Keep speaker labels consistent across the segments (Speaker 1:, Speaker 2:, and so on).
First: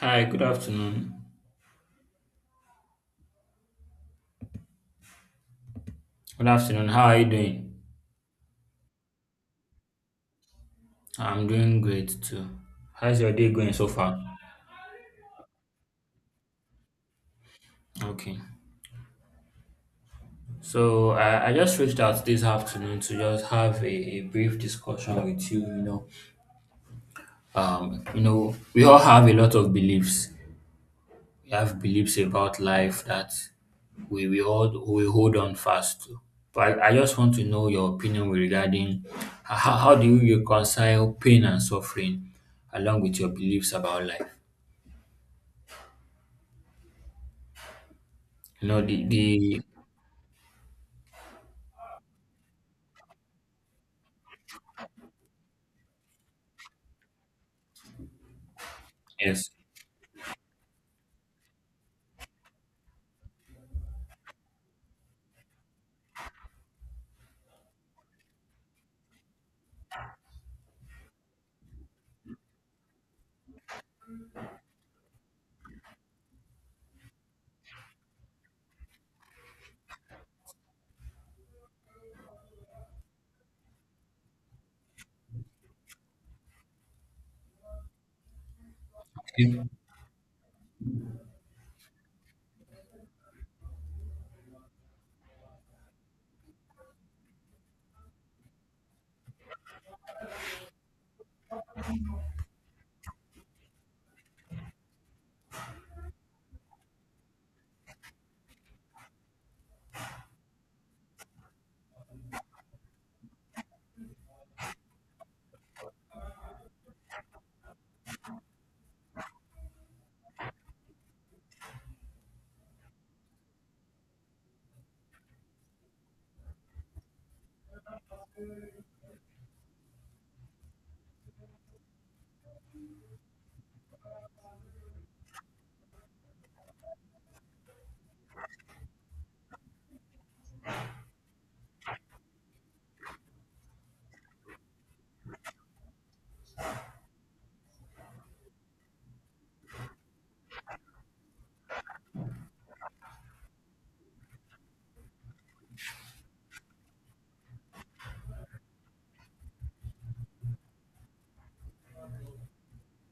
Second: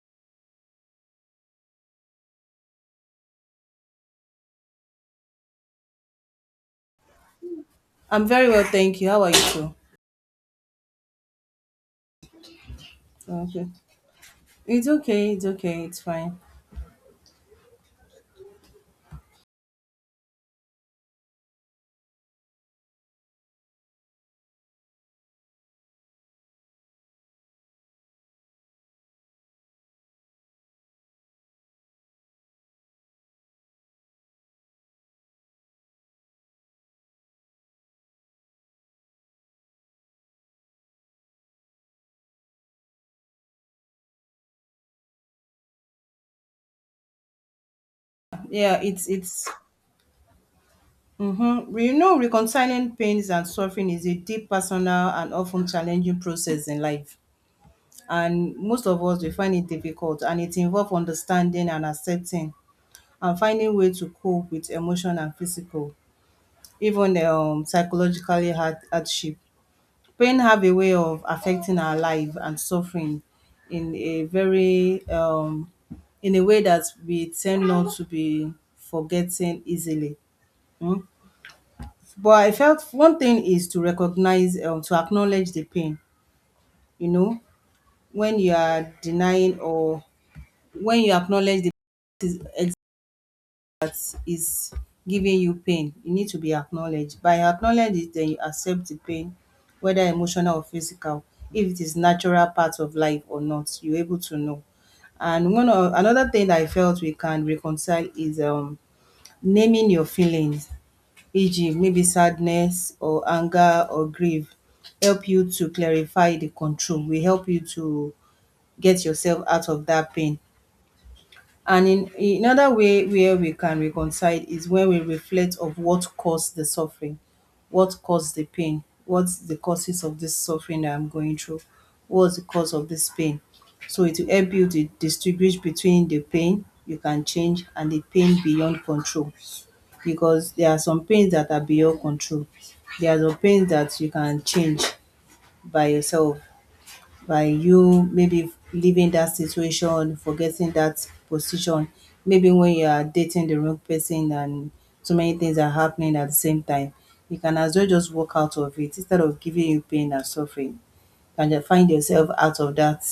Speaker 1: Hi, good afternoon. Good afternoon. How are you doing?
Speaker 2: I'm very well, thank you. How are you too?
Speaker 1: I'm doing great too. How's your day
Speaker 2: Okay.
Speaker 1: going so far?
Speaker 2: It's fine.
Speaker 1: Okay. So I just reached out this afternoon to just have a brief discussion with you, you know. We all have a lot of beliefs. We have beliefs about life that we hold on fast to. But I just want to know your opinion with regarding how do you reconcile pain and suffering along with your beliefs about life? You
Speaker 2: Yeah,
Speaker 1: know, the,
Speaker 2: it's
Speaker 1: the
Speaker 2: mm-hmm. You know, reconciling pains and suffering is a deep personal and often challenging process in life. And most of us we
Speaker 1: yes.
Speaker 2: find it difficult, and it involves understanding and accepting and finding way to cope with emotional and physical, even psychologically hardship. Pain have a way of affecting our life and suffering in a very in a way that we tend not to be forgetting easily. Mm. But I felt one thing is to recognize, to acknowledge the pain, you know, when you are denying
Speaker 1: Okay.
Speaker 2: or when you acknowledge the is, is is giving you pain, you need to be acknowledged. By acknowledging it, then you accept the pain, whether emotional or physical, if it is natural part of life or not, you're able to know. And another thing that I felt we can reconcile is naming your feelings, e.g., maybe sadness or anger or grief, help you to clarify the control, will help you to get yourself out of that pain. And in another way where we can reconcile is when we reflect of what caused the suffering, what caused the pain, what's the causes of this suffering that I'm going through, what's the cause of this pain. So it will help you to distinguish between the pain you can change and the pain beyond control. Because there are some pains that are beyond control. There are some pains that you can change by yourself, by you maybe leaving that situation, forgetting that position. Maybe when you are dating the wrong person and so many things are happening at the same time, you can as well just walk out of it instead of giving you pain and suffering. You can just find yourself out of that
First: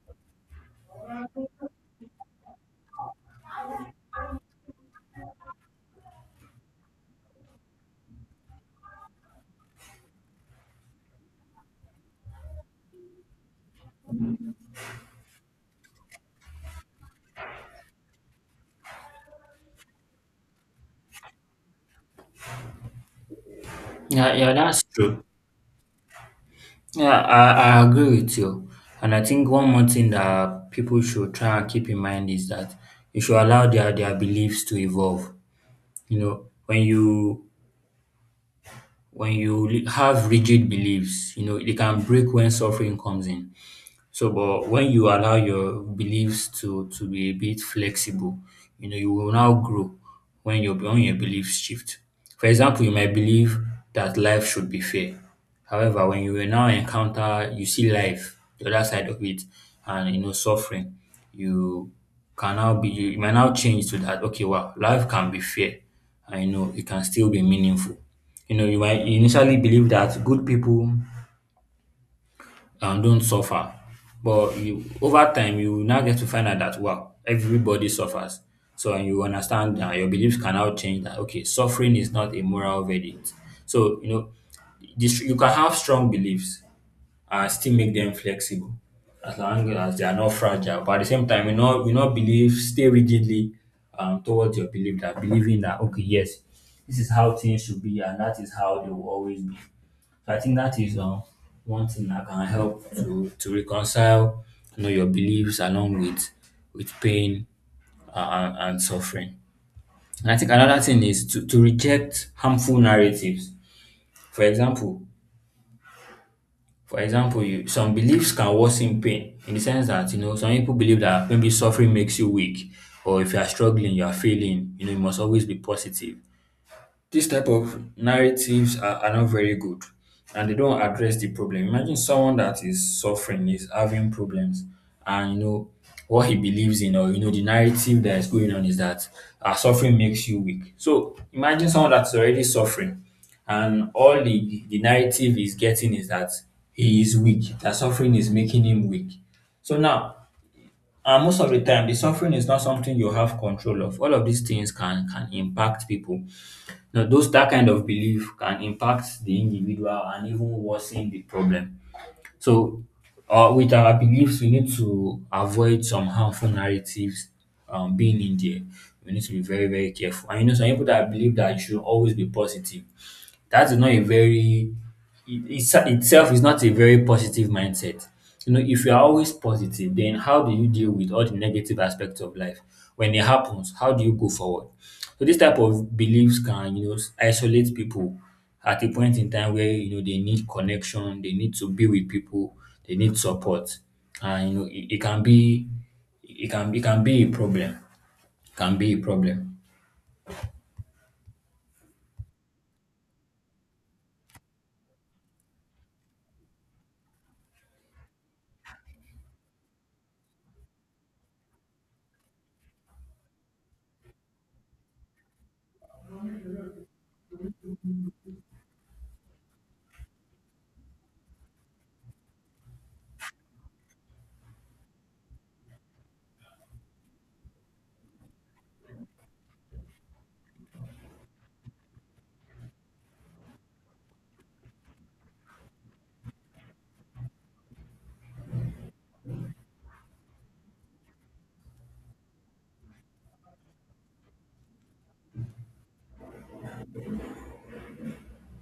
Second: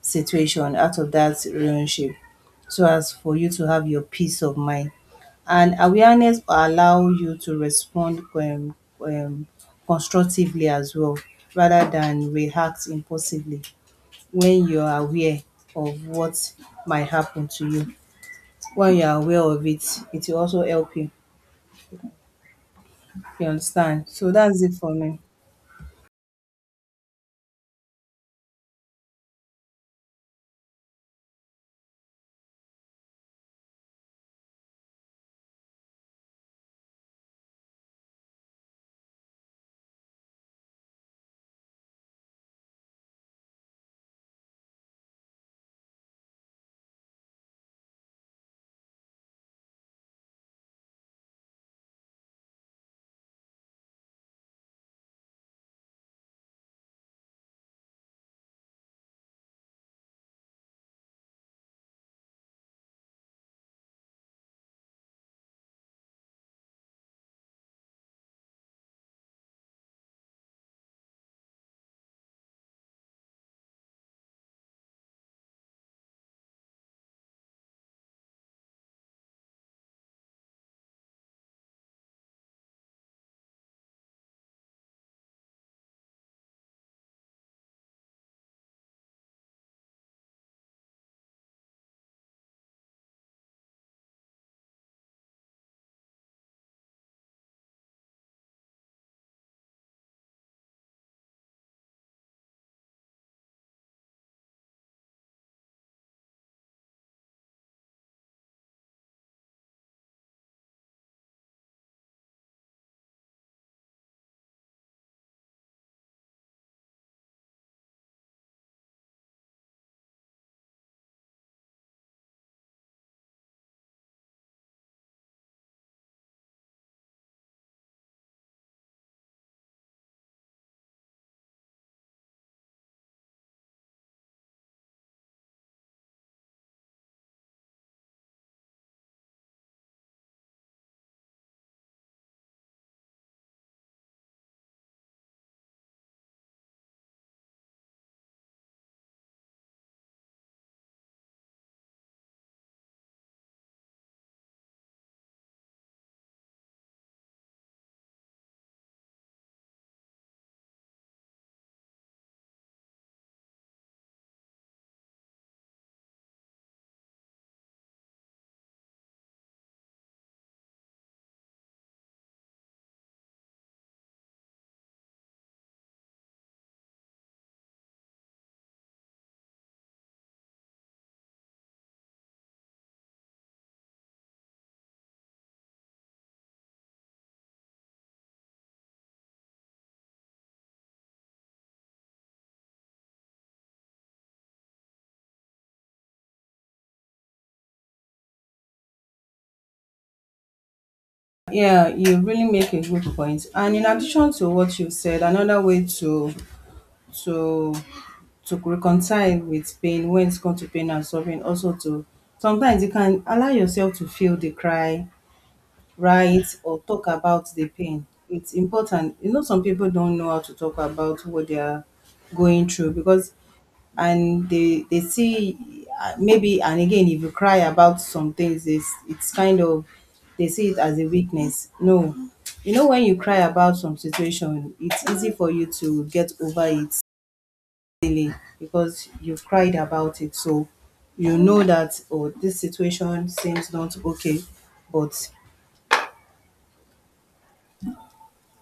Speaker 2: situation, out of that relationship, so as for you to have your peace of mind. And awareness will allow you to respond constructively as well rather than react impulsively when you are aware of what might happen to you. When you are aware of it, it will also help you. You understand? So
Speaker 1: Yeah, yeah,
Speaker 2: that's it
Speaker 1: that's
Speaker 2: for me.
Speaker 1: true. Yeah, I agree with you. And I think one more thing that people should try and keep in mind is that you should allow their beliefs to evolve. You know, when you have rigid beliefs, you know, they can break when suffering comes in. So, but when you allow your beliefs to be a bit flexible, you know, you will now grow when your beliefs shift. For example, you might believe that life should be fair. However, when you will now encounter you see life, the other side of it, and you know suffering, you can now be you might now change to that, okay, wow, life can be fair, and you know it can still be meaningful. You know, you might initially believe that good people and don't suffer. But you over time you will now get to find out that wow, everybody suffers. So and you understand that your beliefs can now change that okay, suffering is not a moral verdict. So you know this, you can have strong beliefs and still make them flexible as long as they are not fragile. But at the same time, you not believe stay rigidly towards your belief that believing that okay yes, this is how things should be and that is how they will always be. So I think that is one thing that can help to reconcile, you know, your beliefs along with with pain and suffering. And I think another thing is to reject harmful narratives. For example, for example, you, some beliefs can worsen pain in the sense that you know some people believe that maybe suffering makes you weak, or if you are struggling, you are failing. You know you must always be positive. These type of narratives are not very good and they don't address the problem. Imagine someone that is suffering, is having problems, and you know what he believes in, or you know, the narrative that is going on is that suffering makes you weak. So imagine someone that's already suffering, and all the narrative he's getting is that he is weak, that suffering is making him weak. So now, and most of the time, the suffering is not something you have control of. All of these things can impact people now, those that kind of belief can impact the individual and even worsen the problem. So, with our beliefs, we need to avoid some harmful narratives being in there. We need to be very, very careful. And you know, some people that believe that you should always be positive. That is not a very it's itself is not a very positive mindset. You know, if you are always positive, then how do you deal with all the negative aspects of life? When it happens, how do you go forward? So this type of beliefs can, you know, isolate people at a point in time where you know they need connection, they need to be with people, they need support, and you know it can be it can be a problem. Can be a problem.
Speaker 2: Yeah, you really make a good point. And in addition to what you said, another way to to to reconcile with pain when it's come to pain and suffering, also to sometimes you can allow yourself to feel the cry, write or talk about the pain. It's important. You know, some people don't know how to talk about what they are going through because and they see maybe, and again, if you cry about some things, it's kind of, they see it as a weakness. No, you know, when you cry about some situation, it's easy for you to get over it easily, because you've cried about it. So you know that, oh, this situation seems not okay, but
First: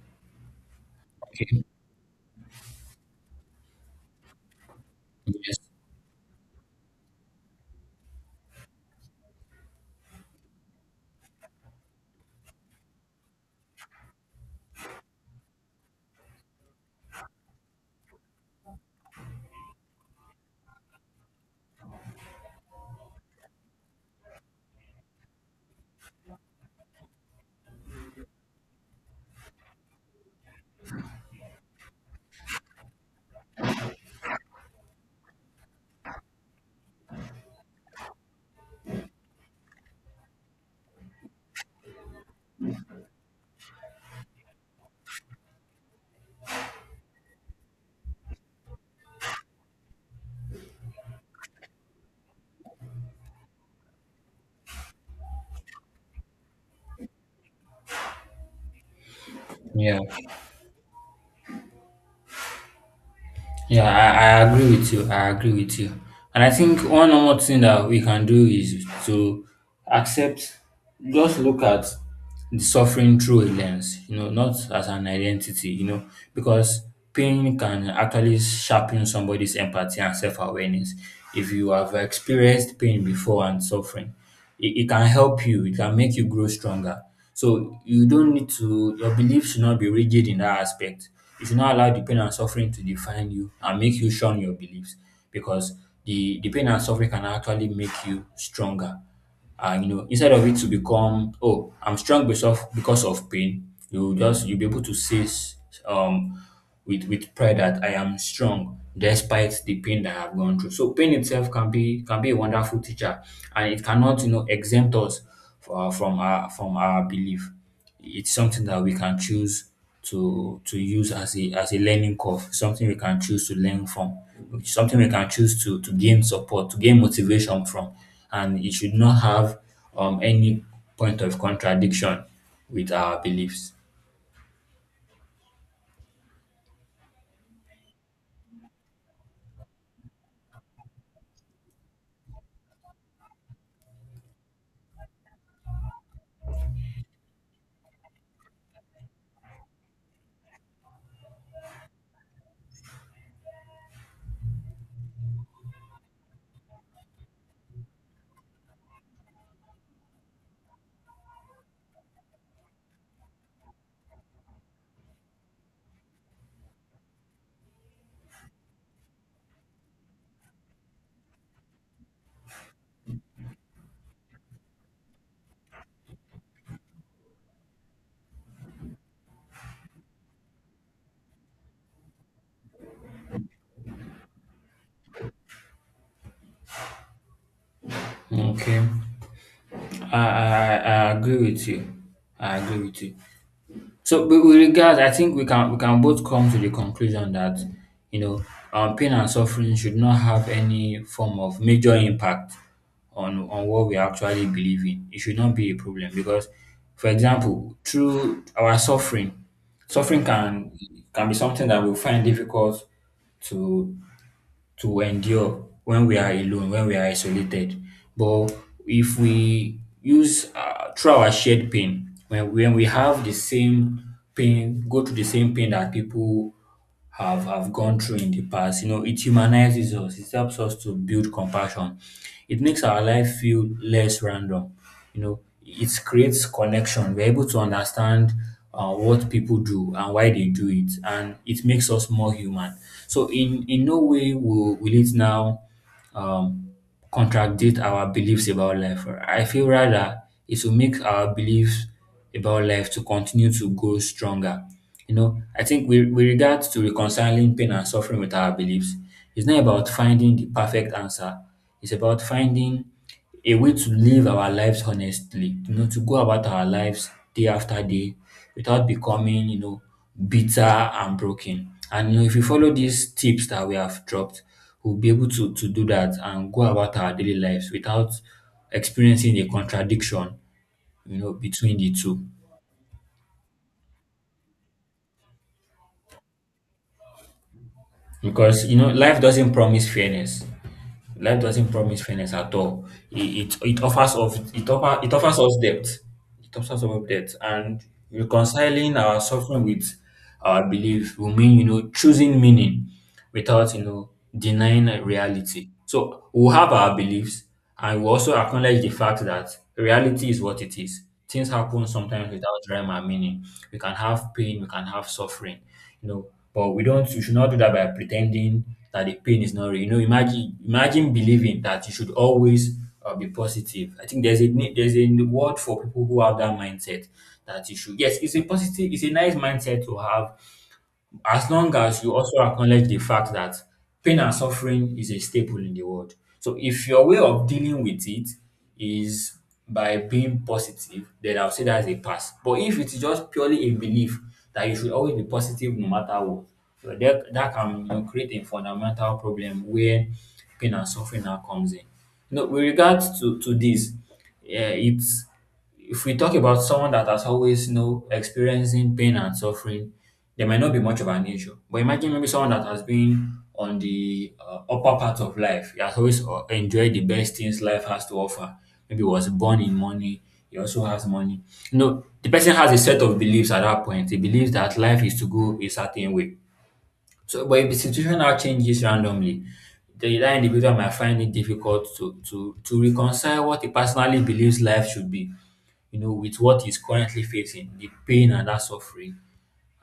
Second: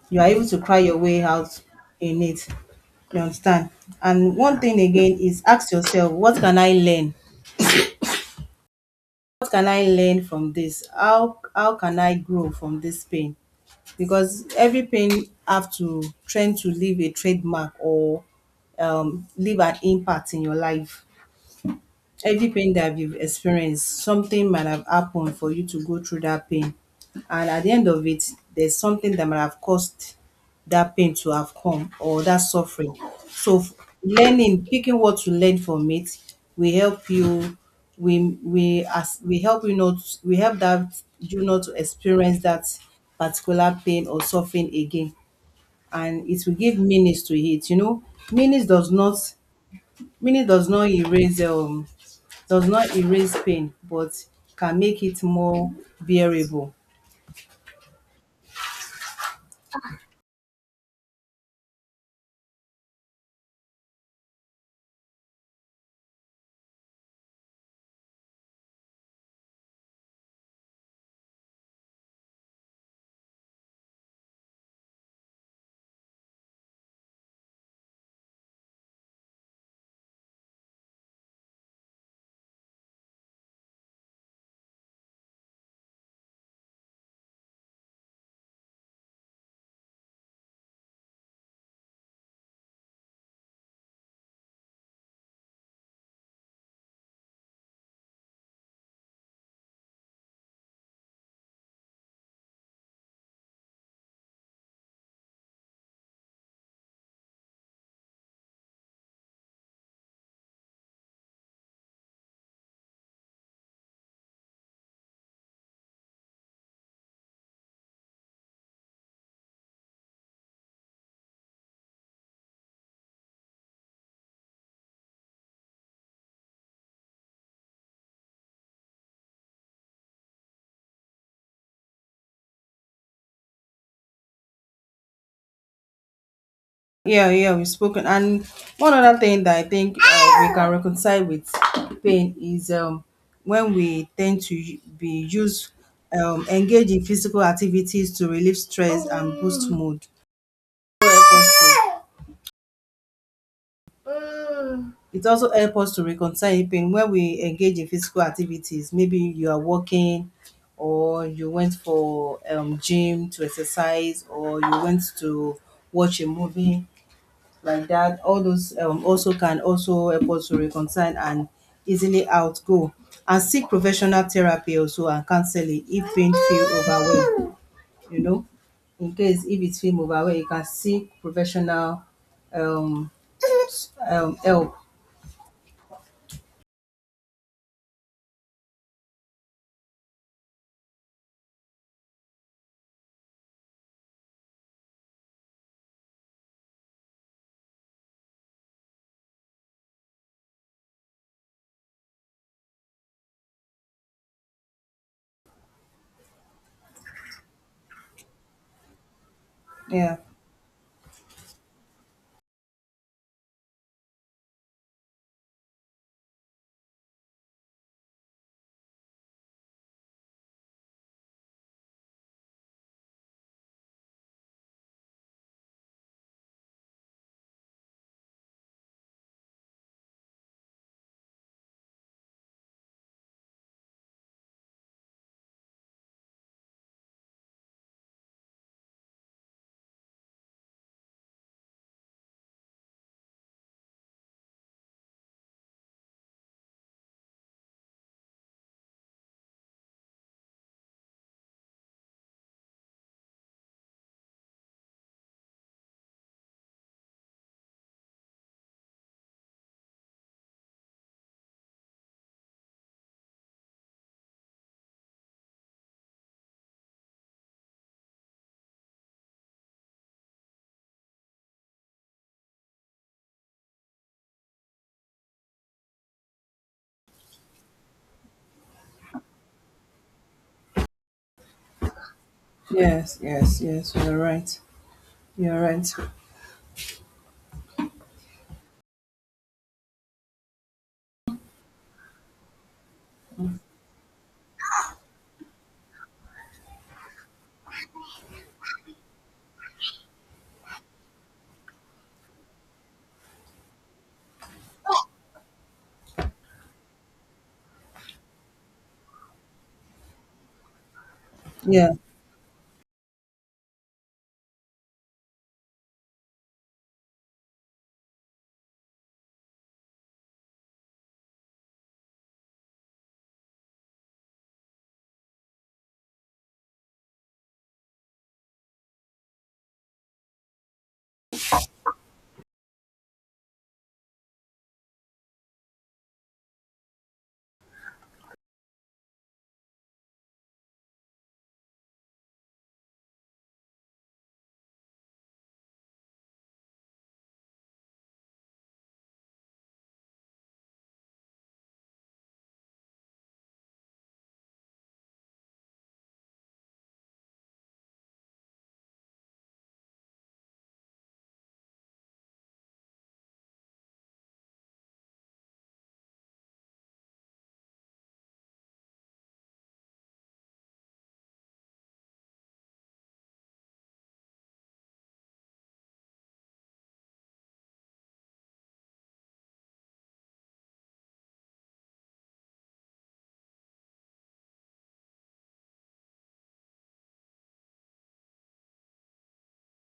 Speaker 2: you are able to cry your way out
Speaker 1: Okay.
Speaker 2: in it. You understand? And one thing again is,
Speaker 1: Yes.
Speaker 2: ask yourself, what can I learn What can I learn from this? How can I grow from this pain? Because every pain have to train to leave a trademark or leave an impact in your life. Every pain that you've experienced, something might have happened for you to go through that pain. And at the end of it, there's something that might have caused that pain to have come, or that suffering. So learning, picking what to learn from it, we help you we help you, not we help that you, not to experience that particular pain or suffering again. And it will give meanings to it, you know. meanings does not Meaning does not erase pain, but can make it more bearable.
Speaker 1: Yeah. Yeah, I agree with you. I agree with you. And I think one more thing that we can do is to accept, just look at the suffering through a lens, you know, not as an identity, you know, because pain can actually sharpen somebody's empathy and self awareness. If you have experienced pain before and suffering, it can help you, it can make you grow stronger. So you don't need to your beliefs should not be rigid in that aspect. You should not allow the pain and suffering to define you and make you shun your beliefs, because the pain and suffering can actually make you stronger. And you know instead of it to become, oh, I'm strong because of pain, you just you'll be able to say um with pride that I am strong despite the pain that I've gone through. So pain itself can be a wonderful teacher, and it cannot, you know, exempt us from our belief. It's something that we can choose to use as a learning curve, something we can choose to learn from, something we can choose to gain support, to gain motivation from, and it should not have any point of contradiction with our beliefs.
Speaker 2: Yeah, yeah, we've spoken. And one other thing that I think we can reconcile with pain is when we tend to engage in physical activities to relieve stress and boost mood. So help us to It also helps us to reconcile pain when we engage in physical activities. Maybe you are walking, or you went for gym to exercise, or you went to watch a movie, like that. All those also can also help us to reconcile and easily outgo, and seek professional therapy also and counseling if pain feel overwhelmed. You know, in case if it feel overwhelmed, you can seek professional, um, help.
Speaker 1: Okay, I agree with you. I agree with you. So with regards, I think we can both come to the conclusion that, you know, pain and suffering should not have any form of major impact on what we actually believe in. It should not be a problem because, for example, through our suffering,
Speaker 2: Yeah.
Speaker 1: suffering can be something that we find difficult to to endure when we are alone, when we are isolated. But if we use through our shared pain, when we have the same pain, go through the same pain that people have gone through in the past. You know, it humanizes us. It helps us to build compassion. It makes our life feel less random. You know, it creates connection. We're able to understand what people do and why they do it, and it makes us more human. So, in no way will it now. Um, Contradict our beliefs about life. I feel rather it will make our beliefs about life to continue to grow stronger. You know, I think with regards to reconciling pain and suffering with our beliefs, it's not about finding the perfect answer. It's about finding a way to live our lives honestly, you know, to go about our lives day after day without becoming, you know, bitter and broken. And you know, if we follow these tips that we have dropped, we'll be able to do that and go about our daily lives without experiencing a contradiction, you know, between the two.
Speaker 2: Yes, yes, yes. You're right. You're right.
Speaker 1: Because you know life doesn't promise fairness. Life doesn't promise fairness at all. It offers us depth. It offers us depth and reconciling our suffering with our belief will mean, you know, choosing meaning without, you know, denying reality. So we'll have our beliefs, and we also acknowledge the fact that reality is what it is. Things happen
Speaker 2: Yeah.
Speaker 1: sometimes without rhyme and meaning. We can have pain, we can have suffering, you know. But we should not do that by pretending that the pain is not real. You know, imagine believing that you should always be positive. I think there's a word for people who have that mindset, that you should. Yes, it's a positive, it's a nice mindset to have as long as you also acknowledge the fact that pain and suffering is a staple in the world. So if your way of dealing with it is by being positive, then I'll say that's a pass. But if it's just purely a belief that you should always be positive no matter what, well, that can, you know, create a fundamental problem where pain and suffering now comes in. You know, with regards to this, yeah, it's if we talk about someone that has always, you know, experiencing pain and suffering, there might not be much of an issue. But imagine maybe someone that has been on the upper part of life, he has always enjoyed the best things life has to offer. Maybe was born in money, he also has money. You know, the person has a set of beliefs at that point. He believes that life is to go a certain way. So, but if the situation now changes randomly, that individual might find it difficult to reconcile what he personally believes life should be, you know, with what he's currently facing, the pain and that suffering,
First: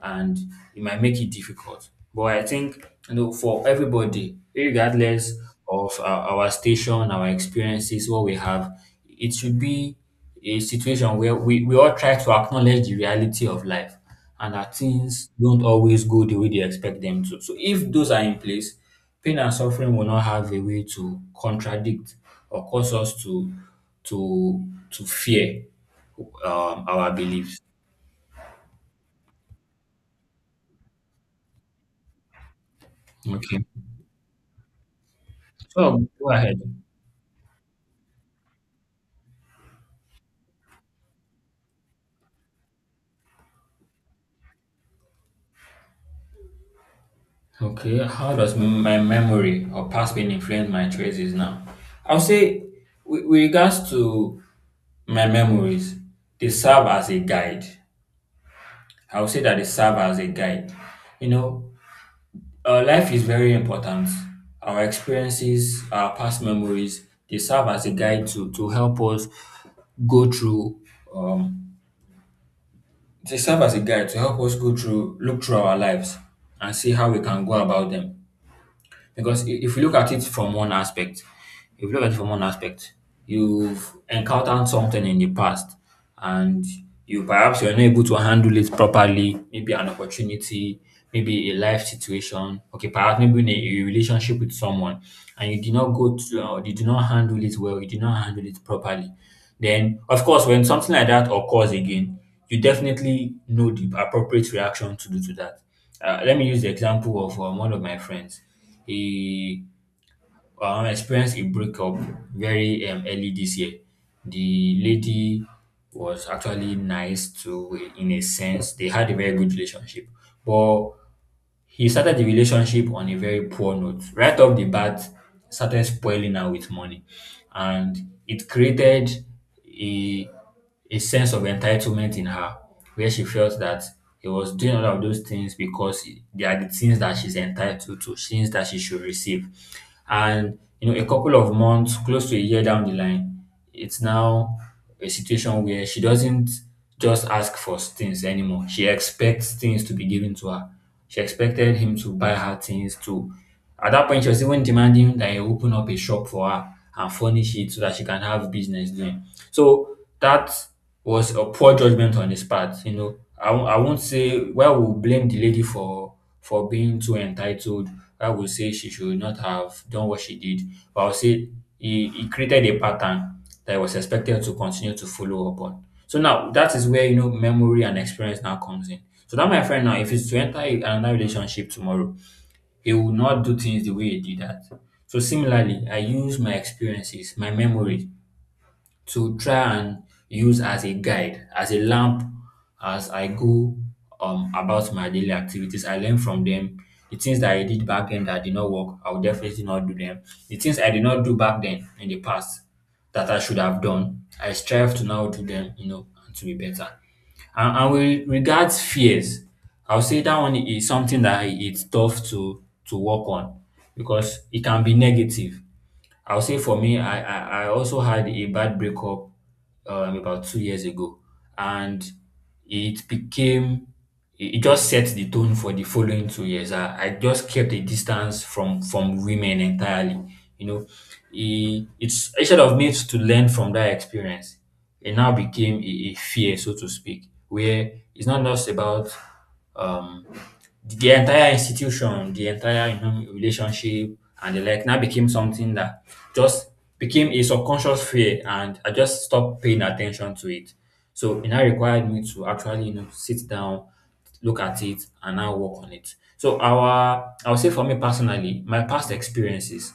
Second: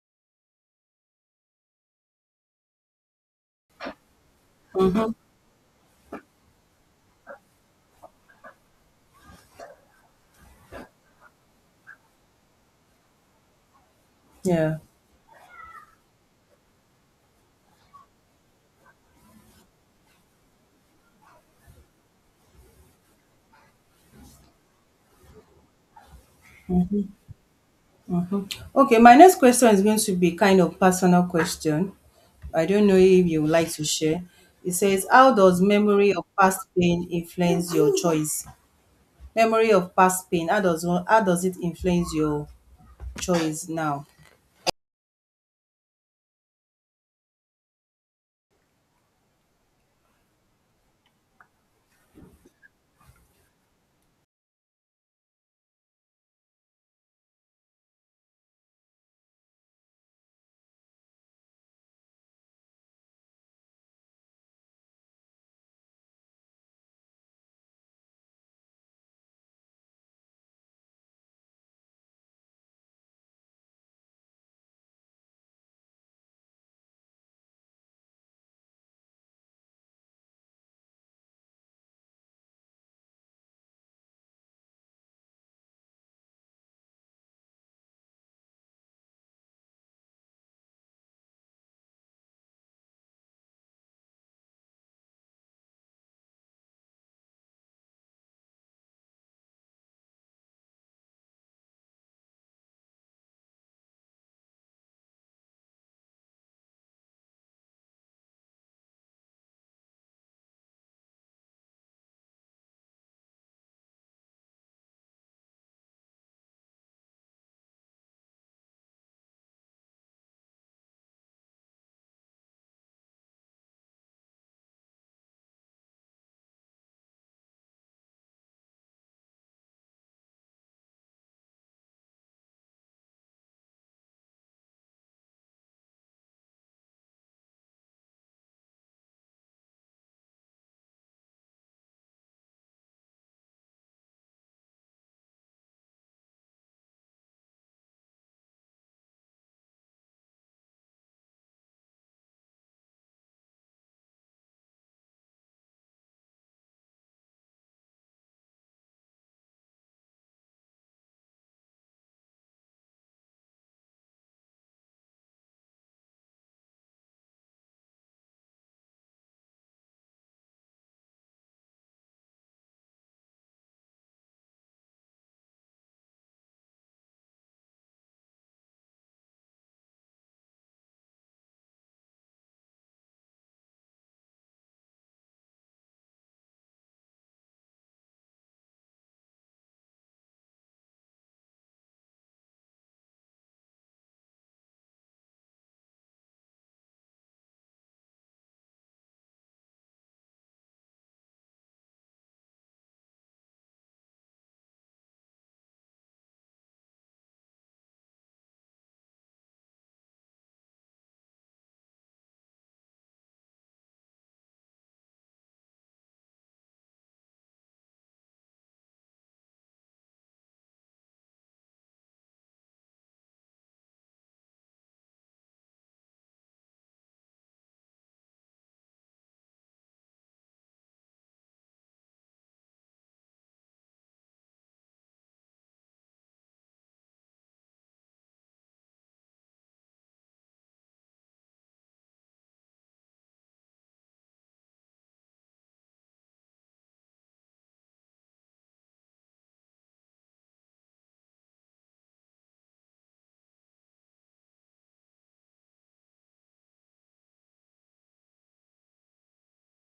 Speaker 1: and it might make it difficult. But I think for everybody,
Speaker 2: Mm-hmm.
Speaker 1: regardless of our station, our experiences, what we have, it should be a situation where we all try to acknowledge the reality of life and that
Speaker 2: Yeah.
Speaker 1: things don't always go the way they expect them to. So if those are in place, pain and suffering will not have a way to contradict or cause us to to to fear our beliefs.
Speaker 2: Mm-hmm. Okay. My next question is going to be kind of personal question. I don't know if you would
Speaker 1: Okay.
Speaker 2: like to share. It says, "How does
Speaker 1: So
Speaker 2: memory of
Speaker 1: go ahead.
Speaker 2: past pain influence your choice? Memory of past pain. How does one? How does it influence your choice now?"
Speaker 1: Okay, how does my memory or past pain influence my choices now? I'll say, with regards to my memories, they serve as a guide. I'll say that they serve as a guide. You know, life is very important. Our experiences, our past memories, they serve as a guide to help us go through um they serve as a guide to help us go through look through our lives and see how we can go about them. Because if you look at it from one aspect, if you look at it from one aspect, you've encountered something in the past and you perhaps you're not able to handle it properly, maybe an opportunity, maybe a life situation, okay, perhaps maybe in a relationship with someone, and you did not go to, or you did not handle it well, you did not handle it properly. Then, of course, when something like that occurs again, you definitely know the appropriate reaction to do to that. Let me use the example of one of my friends. He experienced a breakup very early this year. The lady was actually nice to in a sense. They had a very good relationship, but he started the relationship on a very poor note. Right off the bat, started spoiling her with money. And it created a a sense of entitlement in her where she felt that he was doing all of those things because they are the things that she's entitled to, things that she should receive. And you know, a couple of months, close to a year down the line, it's now a situation where she doesn't just ask for things anymore. She expects things to be given to her. She expected him to buy her things too. At that point, she was even demanding that he open up a shop for her and furnish it so that she can have business doing. So that was a poor judgment on his part. You know, I won't say well we'll blame the lady for being too entitled. I would say she should not have done what she did. But I'll say he created a pattern that I was expected to continue to follow up on. So now that is where you know memory and experience now comes in. So that my friend now, if he's to enter another relationship tomorrow, he will not do things the way he did that. So similarly, I use my experiences, my memory to try and use as a guide, as a lamp as I go about my daily activities. I learn from them. The things that I did back then that did not work, I will definitely not do them. The things I did not do back then in the past that I should have done, I strive to now do them, you know, and to be better. And with regards fears, I'll say that one is something that it's tough to work on because it can be negative. I'll say for me, I also had a bad breakup about 2 years ago, and it became it just set the tone for the following 2 years. I just kept a distance from women entirely. You know, it's instead of me to learn from that experience, it now became a fear, so to speak, where it's not just about um the entire institution, the entire you know, relationship and the like now became something that just became a subconscious fear and I just stopped paying attention to it. So it now required me to actually, you know, sit down, look at it and now work on it. So our I would say for me personally, my past experiences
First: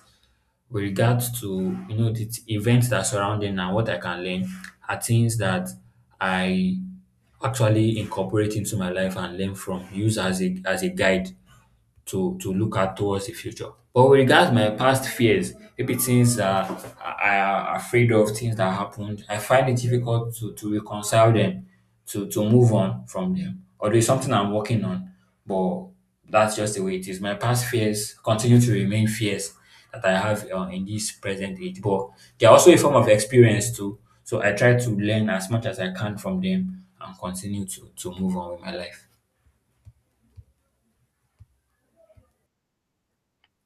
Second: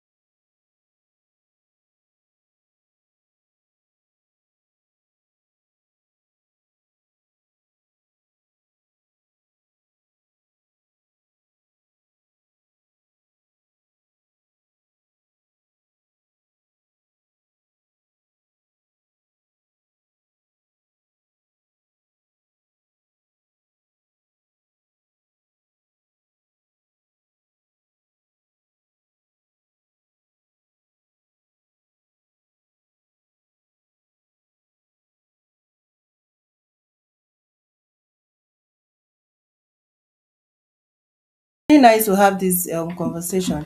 Speaker 1: with regards to you know the events that surrounding and what I can learn are things that I actually incorporate into my life and learn from, use as a guide to look at towards the future. But with regards my past fears, maybe things that I am afraid of, things that happened, I find it difficult to reconcile them, to move on from them. Although it's something I'm working on, but that's just the way it is. My past fears continue to remain fears that I have in this present age, but they're also a form of experience too. So I try to learn as much as I can from them and continue to move on with my life.
Speaker 2: Really nice to have this conversation.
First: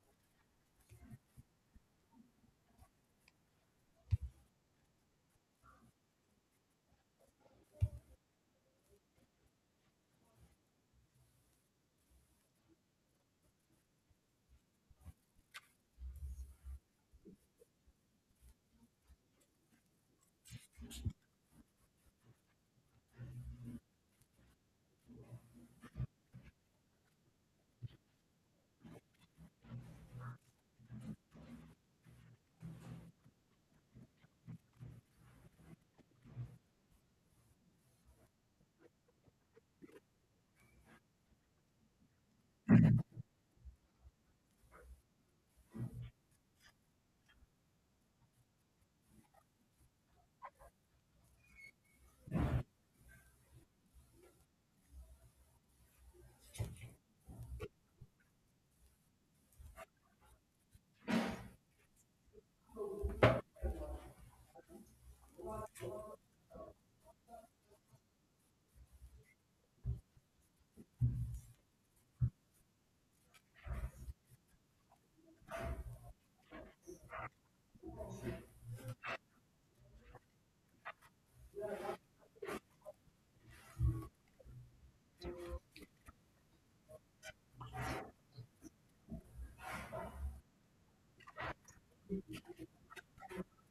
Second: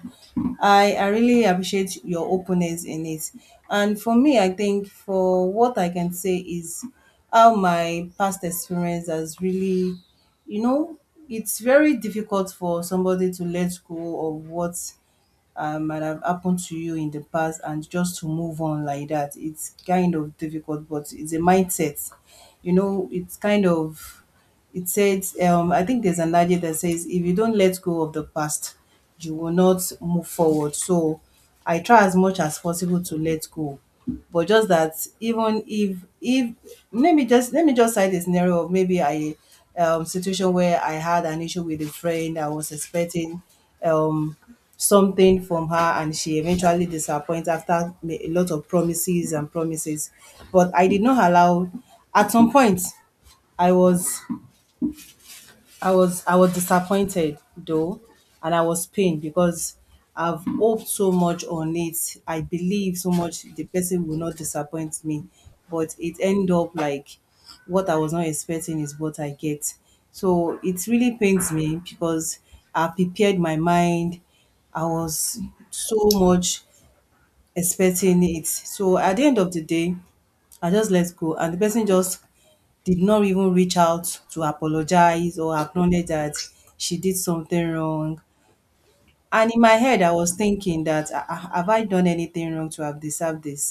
Speaker 2: I really appreciate your openness in it. And for me, I think for what I can say is how my past experience has really, you know, it's very difficult for somebody to let go of what might have happened to you in the past and just to move on like that. It's kind of difficult, but it's a mindset, you know. It's kind of, it says, I think there's an adage that says, if you don't let go of the past, you will not move forward. So I try as much as possible to let go, but just that, even if let me just cite a scenario of maybe I situation where I had an issue with a friend. I was expecting um something from her, and she eventually disappoints after a lot of promises and promises. But I did not allow, at some point, I was I was disappointed though, and I was pained because I've hoped so much on it. I believe so much the person will not disappoint me, but it ended up like what I was not expecting is what I get. So it really pains me, because I prepared my mind. I was so much expecting it. So at the end of the day, I just let go. And the person just did not even reach out to apologize or acknowledge that she did something wrong. And in my head, I was thinking that, "Ah, ah, have I done anything wrong to have deserved this?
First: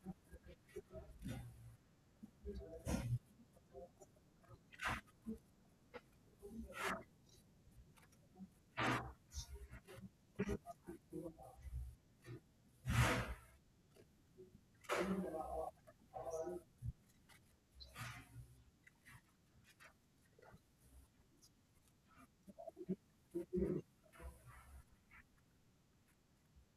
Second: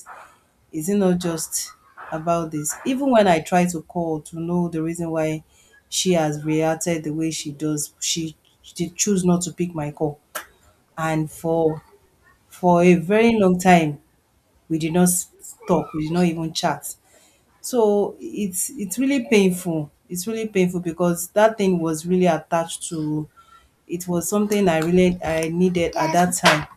Speaker 2: Is it not just about this?" Even when I try to call to know the reason why she has reacted the way she does, she choose not to pick my call. And for a very long time, we did not talk. We did not even chat. So it's really painful. It's really painful, because that thing was really attached to, it was something I needed at that time,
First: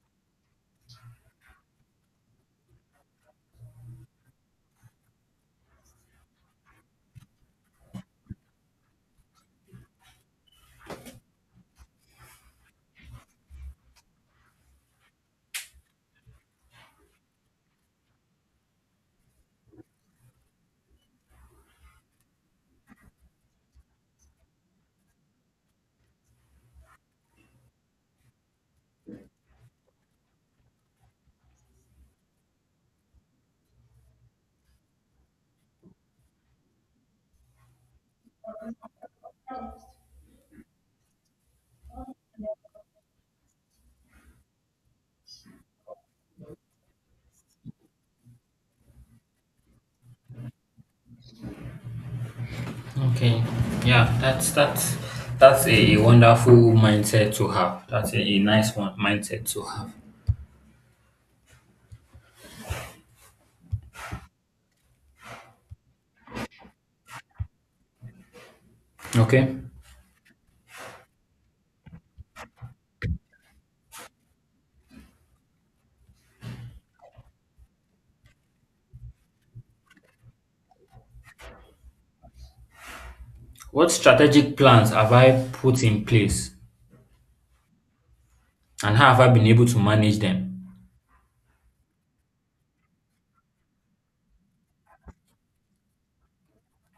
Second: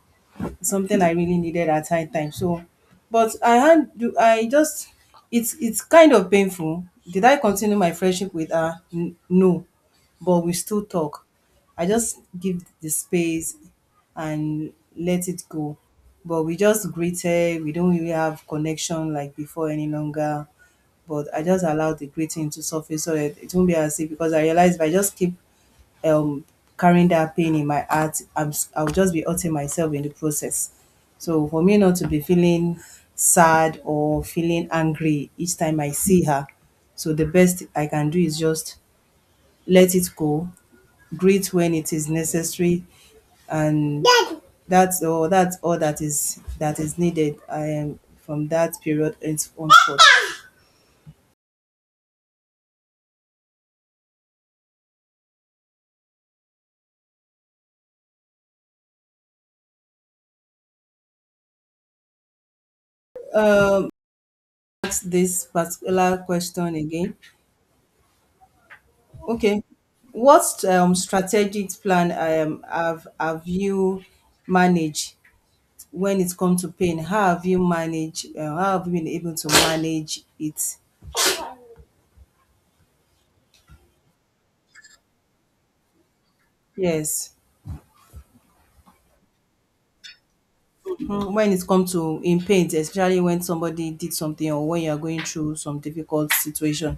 Speaker 2: something I really needed at that time. So, but I had do I just it's kind of painful. Did I continue my friendship with her? No, but we still talk. I just give the space and let it go. But we just greeted. We don't really have connection like before any longer. But I just allowed the greeting to surface, so that it won't be as if, because I realized if I just keep um carrying that pain in my heart, I'll just be hurting myself in the process. So for me not to be feeling sad or feeling angry each time I see her, so the best I can do is just let it go, greet when it is necessary, and that's all. That is that is needed. I am from that period henceforth.
Speaker 1: Okay. Yeah, that's a wonderful mindset to have. That's a nice one mindset to have.
Speaker 2: Um, ask this particular question again.
Speaker 1: Okay.
Speaker 2: Okay. What strategic plan have you managed when it comes to pain? How have you managed? How have you been able to manage it?
Speaker 1: What strategic plans have I put in place
Speaker 2: Yes.
Speaker 1: and how have I been able to manage them?
Speaker 2: Mhm. When it comes to in pain, especially when somebody did something or when you are going through some difficult situation.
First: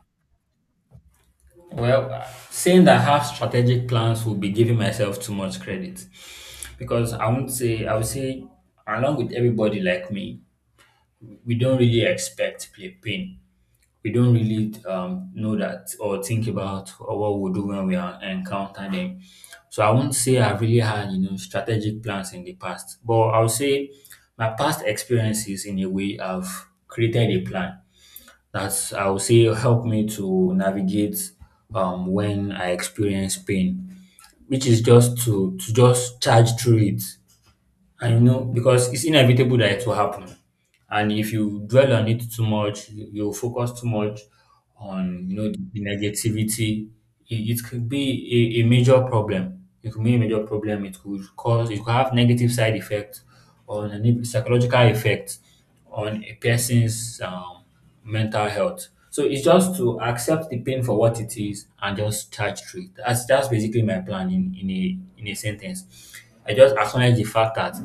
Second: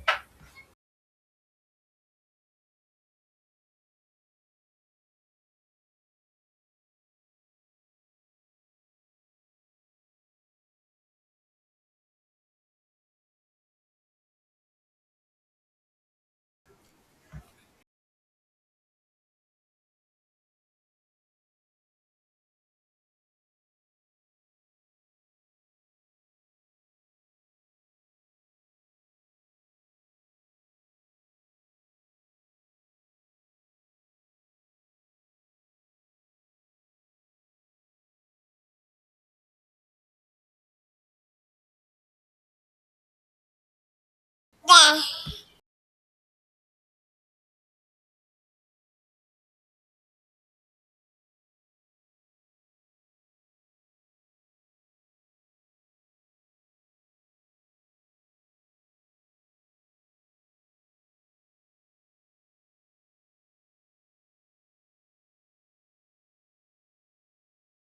Speaker 1: Well, saying that I have strategic plans would be giving myself too much credit because I won't say, I would say, along with everybody like me, we don't really expect pain. We don't really know that or think about what we'll do when we are, encounter them. So I won't say I've really had, you know, strategic plans in the past, but I'll say my past experiences in a way have created a plan that's, I would say, helped me to navigate when I experience pain, which is just to just charge through it and you know, because it's inevitable that it will happen. And if you dwell on it too much, you'll focus too much on, you know, the negativity. It could be a major problem. It could be a major problem. It could have negative side effects on a psychological effect on a person's mental health. So it's just to accept the pain for what it is and just charge through it. That's basically my plan in a sentence. I just acknowledge the fact that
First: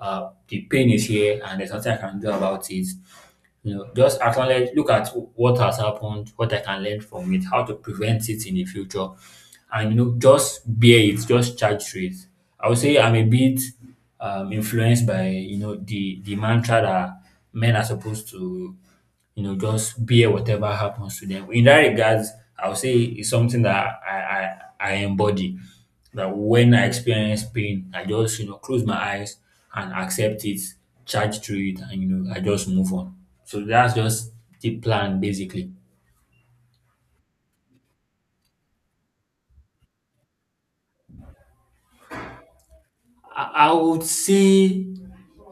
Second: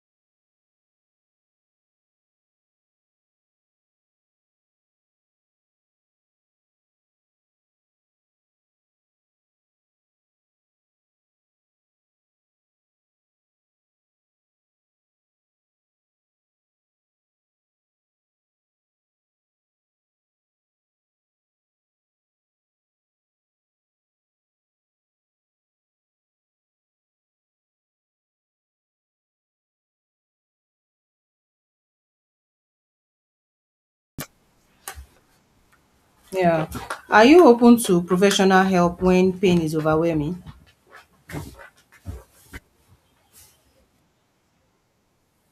Speaker 1: the pain is here and there's nothing I can do about it. You know, just acknowledge, look at what has happened, what I can learn from it, how to prevent it in the future, and you know, just bear it, just charge through it. I would say I'm a bit influenced by you know the mantra that men are supposed to you know, just bear whatever happens to them. In that regards, I would say it's something that I embody. That when I experience pain, I just, you know, close my eyes and accept it, charge through it, and, you know, I just move on. So that's just the plan, basically.
Speaker 2: Yeah. Are you open to professional help when pain is overwhelming?
Speaker 1: I would say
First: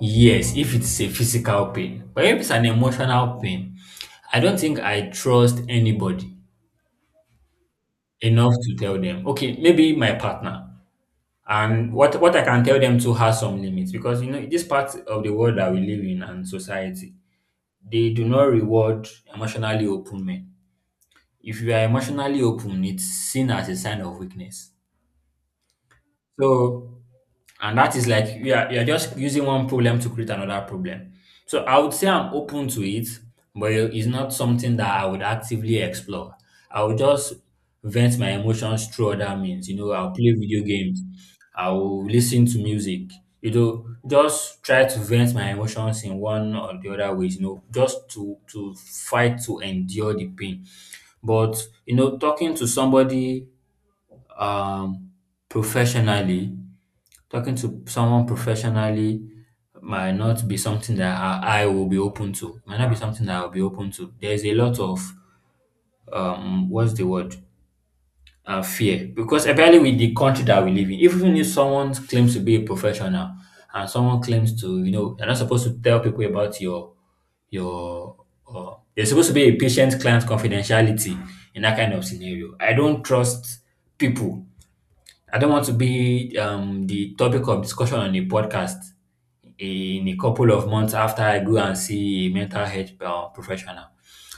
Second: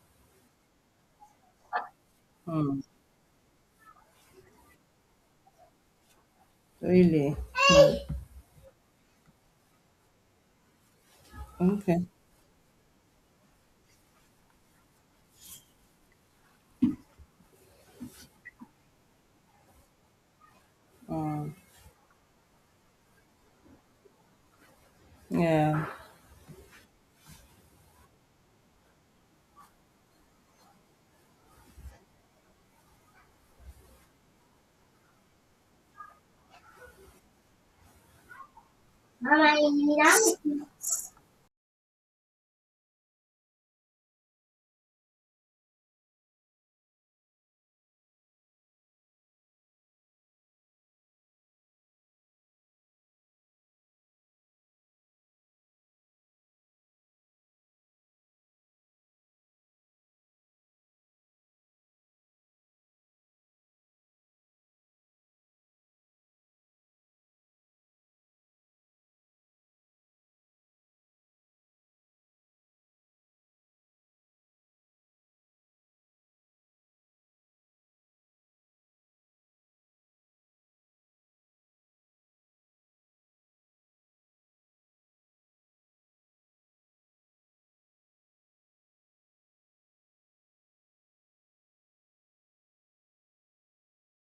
Speaker 1: yes, if it's a physical pain, but if it's an
Speaker 2: Mm.
Speaker 1: emotional pain, I don't think I trust anybody
Speaker 2: Really?
Speaker 1: enough to tell them, okay, maybe my partner. And
Speaker 2: Okay.
Speaker 1: what I can tell them too has some limits because you know this part of the world that we live in and society, they do not reward emotionally open men.
Speaker 2: Mm.
Speaker 1: If you are emotionally open, it's seen as a sign of weakness.
Speaker 2: Yeah.
Speaker 1: So and that is like you are just using one problem to create another problem. So I would say I'm open to it, but it's not something that I would actively explore. I would just vent my emotions through other means. You know, I'll play video games, I'll listen to music, you know, just try to vent my emotions in one or the other ways, you know, just to fight to endure the pain. But you know, talking to somebody um, professionally, talking to someone professionally might not be something that I will be open to. Might not be something that I'll be open to. There's a lot of what's the word? Fear because apparently with the country that we live in, even if someone claims to be a professional and someone claims to, you know, you're not supposed to tell people about your uh, there's supposed to be a patient client confidentiality in that kind of scenario. I don't trust people. I don't want to be the topic of discussion on a podcast in a couple of months after I go and see a mental health professional.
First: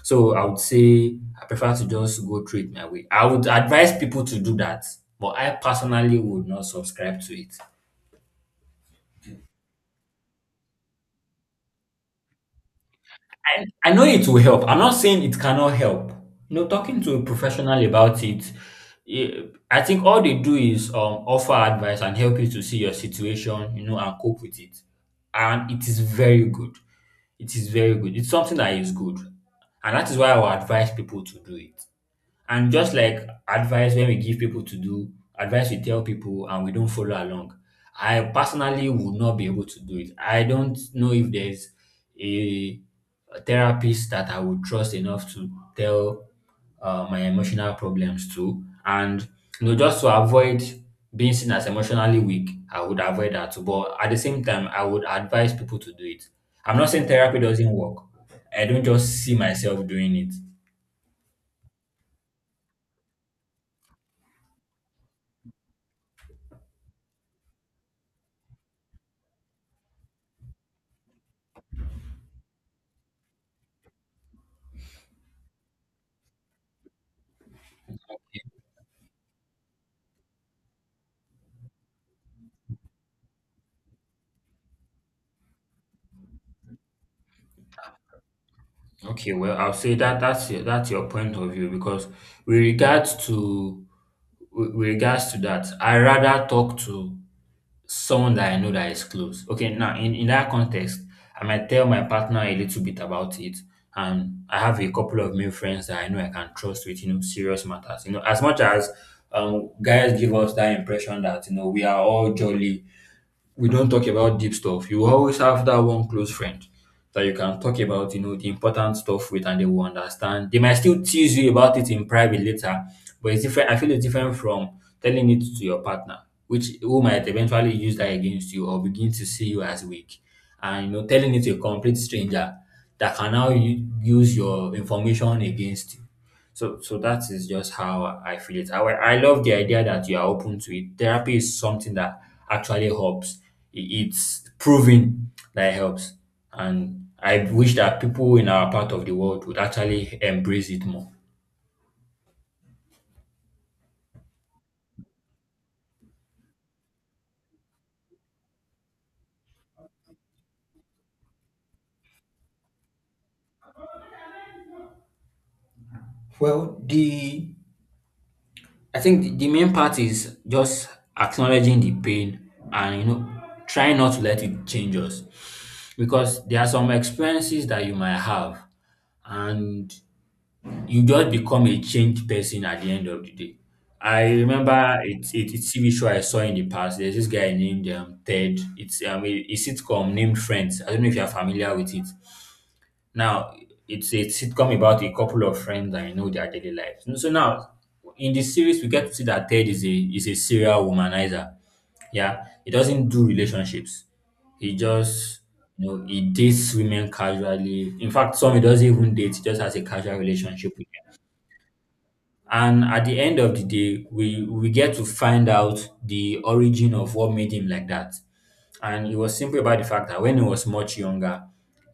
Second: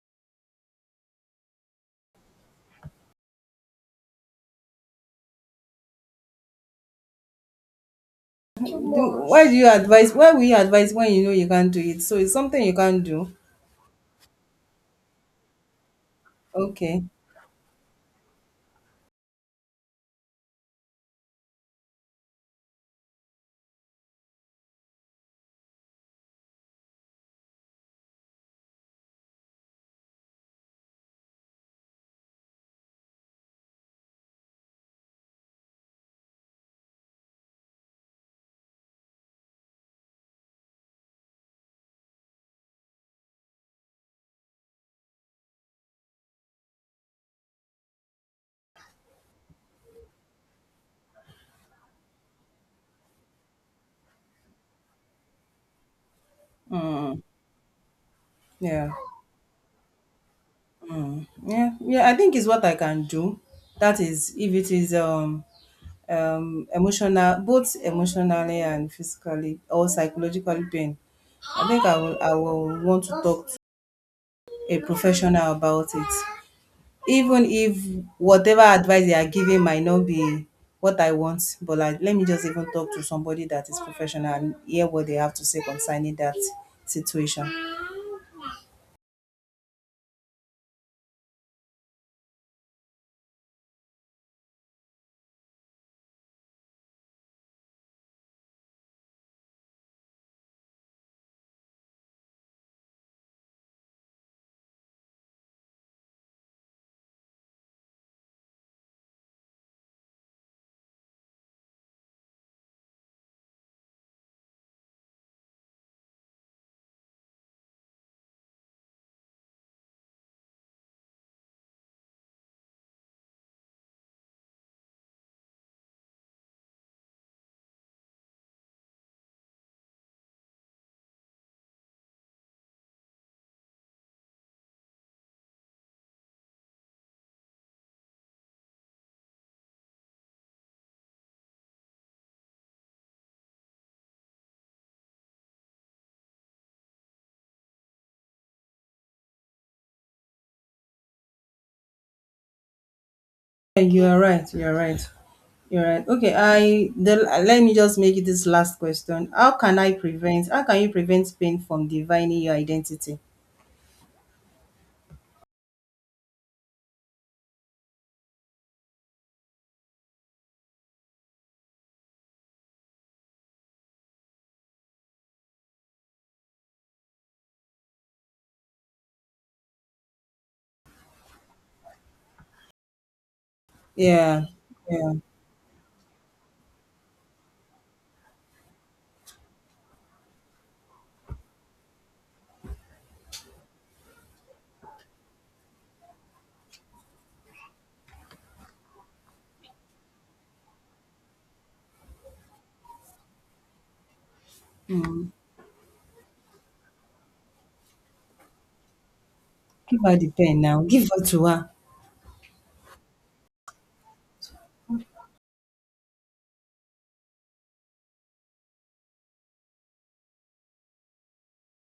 Speaker 1: So I would say I prefer to just go through it my way. I would advise people to do that, but I personally would not subscribe to it.
Speaker 2: Do, why do you advise, why will you advise when you know you can't do it? So it's something you can't do.
Speaker 1: I know it will help. I'm not saying it cannot help. You know, talking
Speaker 2: Okay.
Speaker 1: to a professional about it, eh, I think all they do is offer advice and help you to see your situation, you know, and cope with it. And it is very good. It is very good. It's something that is good. And that is why I would advise people to do it. And just like advice when we give people to do, advice we tell people and we don't follow along. I personally would not be able to do it. I don't know if there's a, a therapist that I would trust enough to tell my emotional problems to. And you know, just to avoid being seen as emotionally weak, I would avoid that too. But at the same time, I would advise people to do it. I'm not saying therapy doesn't work. I don't
Speaker 2: Yeah.
Speaker 1: just see myself doing it.
Speaker 2: Yeah. Yeah, I think it's what I can do. That is if it is emotional, both emotionally and physically or psychologically pain. I will want to talk to a professional about it, even if whatever advice they are giving might not be what I want, but like let me just even talk to somebody that is professional and hear what they have to say concerning that situation.
Speaker 1: Okay, well, I'll say that that's your point of view because with regards to with regards to that, I rather talk to someone that I know that is close. Okay, now in that context, I might tell my partner a little bit about it. And I have a couple of male friends that I know I can trust with, you know, serious matters. You know, as much as guys give us that impression that, you know, we are all jolly, we don't talk about deep stuff. You always have that one close friend that you can talk about, you know, the important stuff with, and they will understand. They might still tease you about it in private later, but it's different. I feel it's different from telling it to your partner, which who might eventually use that against you or begin to see you as weak. And you know, telling it to a complete stranger that can now use your information against you. So, that is just how I feel it. I love the idea that you are open to it. Therapy is something that actually helps. It's proven that it helps, and I wish that people in our part of the world would actually embrace it more.
Speaker 2: You are right. You are right. You're right. Okay, let me just make it this last question. How can I prevent? How can you prevent pain from divining your identity?
Speaker 1: Well, the I think the main part is just acknowledging the pain, and you know, trying not to let it change us because there are some experiences that you might have, and you just become a changed person at the end of the day. I
Speaker 2: Yeah,
Speaker 1: remember
Speaker 2: yeah.
Speaker 1: it. It, It's TV show I saw in the past. There's this guy named Ted. It's a sitcom named Friends. I don't know if you're familiar with it. Now, it's a sitcom about a couple of friends and you know their daily lives. So now, in this series, we get to see that Ted is a serial womanizer. Yeah, he doesn't do relationships. He just, you know, he dates women casually. In fact, some he doesn't even date. He just has a
Speaker 2: Give her
Speaker 1: casual
Speaker 2: the pen
Speaker 1: relationship
Speaker 2: now.
Speaker 1: with,
Speaker 2: Give her to her.
Speaker 1: and at the end of the day, we get to find out the origin of what made him like that. And it was simply about the fact that when he was much younger,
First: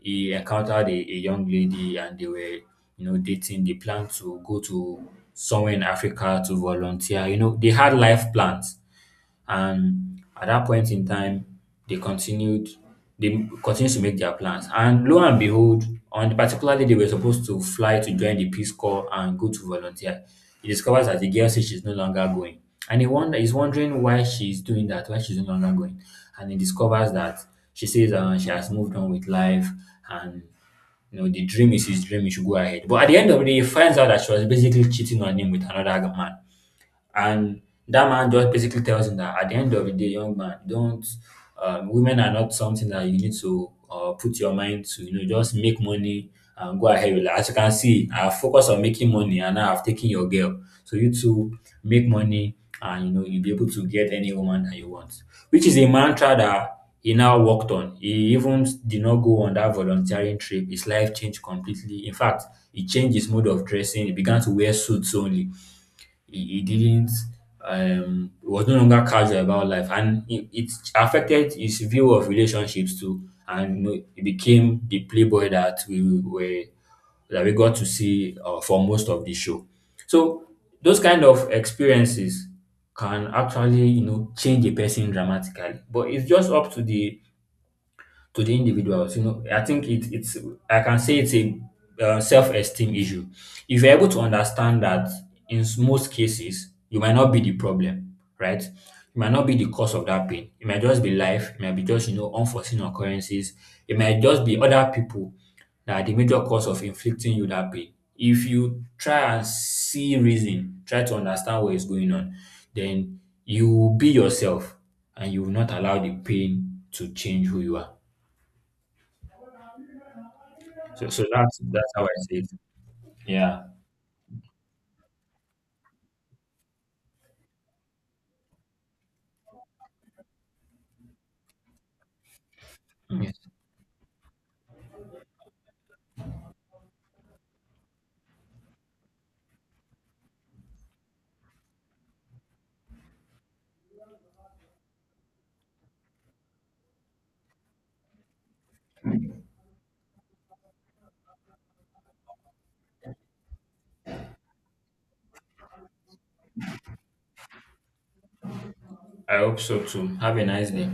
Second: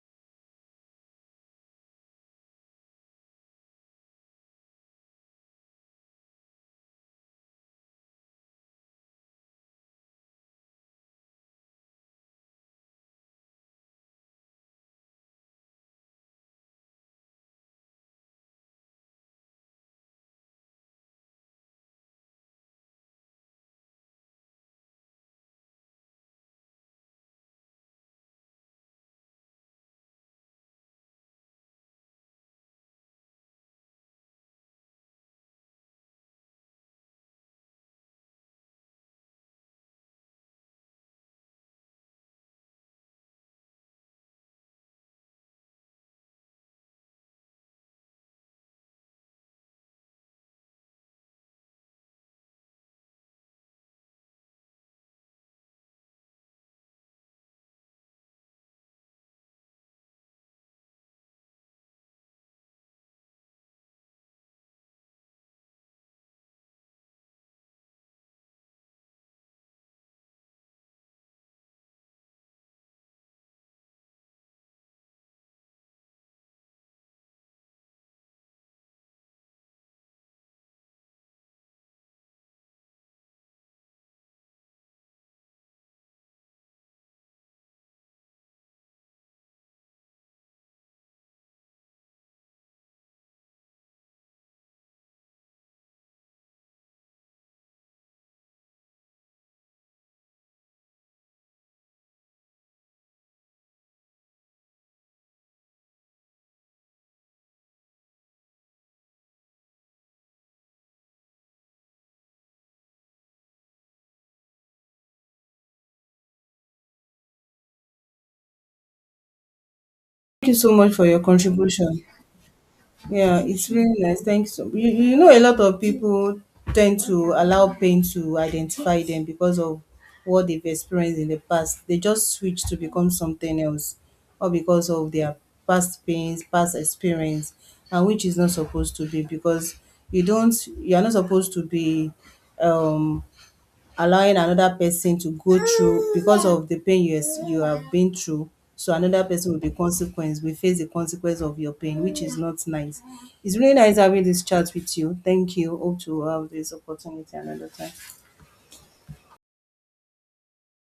Speaker 1: he encountered a young lady and they were, you know, dating. They planned to go to somewhere in Africa to volunteer. You know, they had life plans. And at that point in time, they continued they continued to make their plans. And lo and behold, on the particular day they were supposed to fly to join the Peace Corps and go to volunteer, he discovers that the girl says she's no longer going. And he's wondering why she's doing that, why she's no longer going. And he discovers that she says she has moved on with life, and you know the dream is his dream, he should go ahead. But at the end of the day, he finds out that she was basically cheating on him with another man. And that man just basically tells him that at the end of the day, young man, don't women are not something that you need to put your mind to. You know, just make money and go ahead with life. As you can see, I focus on making money, and now I've taken your girl. So you two make money, and you know you'll be able to get any woman that you want. Which is a mantra that he now worked on. He even did not go on that volunteering trip. His life changed completely. In fact, he changed his mode of dressing. He began to wear suits only. He didn't he was no longer casual about life, and it affected his view of relationships too, and you know, he became the playboy that we were that we got to see for most of the show. So those kind of experiences can actually, you know, change a person dramatically, but it's just up to the individuals. You know, I think it's, I can say it's a self-esteem issue. If you're able to understand that in most cases you might not be the problem, right? You might not be the cause of that pain. It might just be life. It might be just, you know, unforeseen occurrences. It might just be other people that are the major cause of inflicting you that pain. If you try and see reason, try to understand what is going on, then you will be yourself and you will not allow the pain to change who you are.
Speaker 2: Thank you so much for
Speaker 1: So,
Speaker 2: your
Speaker 1: that's
Speaker 2: contribution.
Speaker 1: how I see it.
Speaker 2: Yeah,
Speaker 1: Yeah.
Speaker 2: it's really nice. Thanks. You, so, you know, a lot of people tend to allow pain to identify them because of what they've experienced in the past. They just switch to become
Speaker 1: Mm.
Speaker 2: something else, or because of their past pains, past experience, and which is not supposed to be, because you don't, you are not supposed to be um allowing another person to go through because of the pain you have been through, so another person will be consequence. We face the consequence of your pain, which is not nice. It's really nice having this chat with you. Thank you. Hope to have this opportunity another time.
Speaker 1: I hope so too. Have a nice day.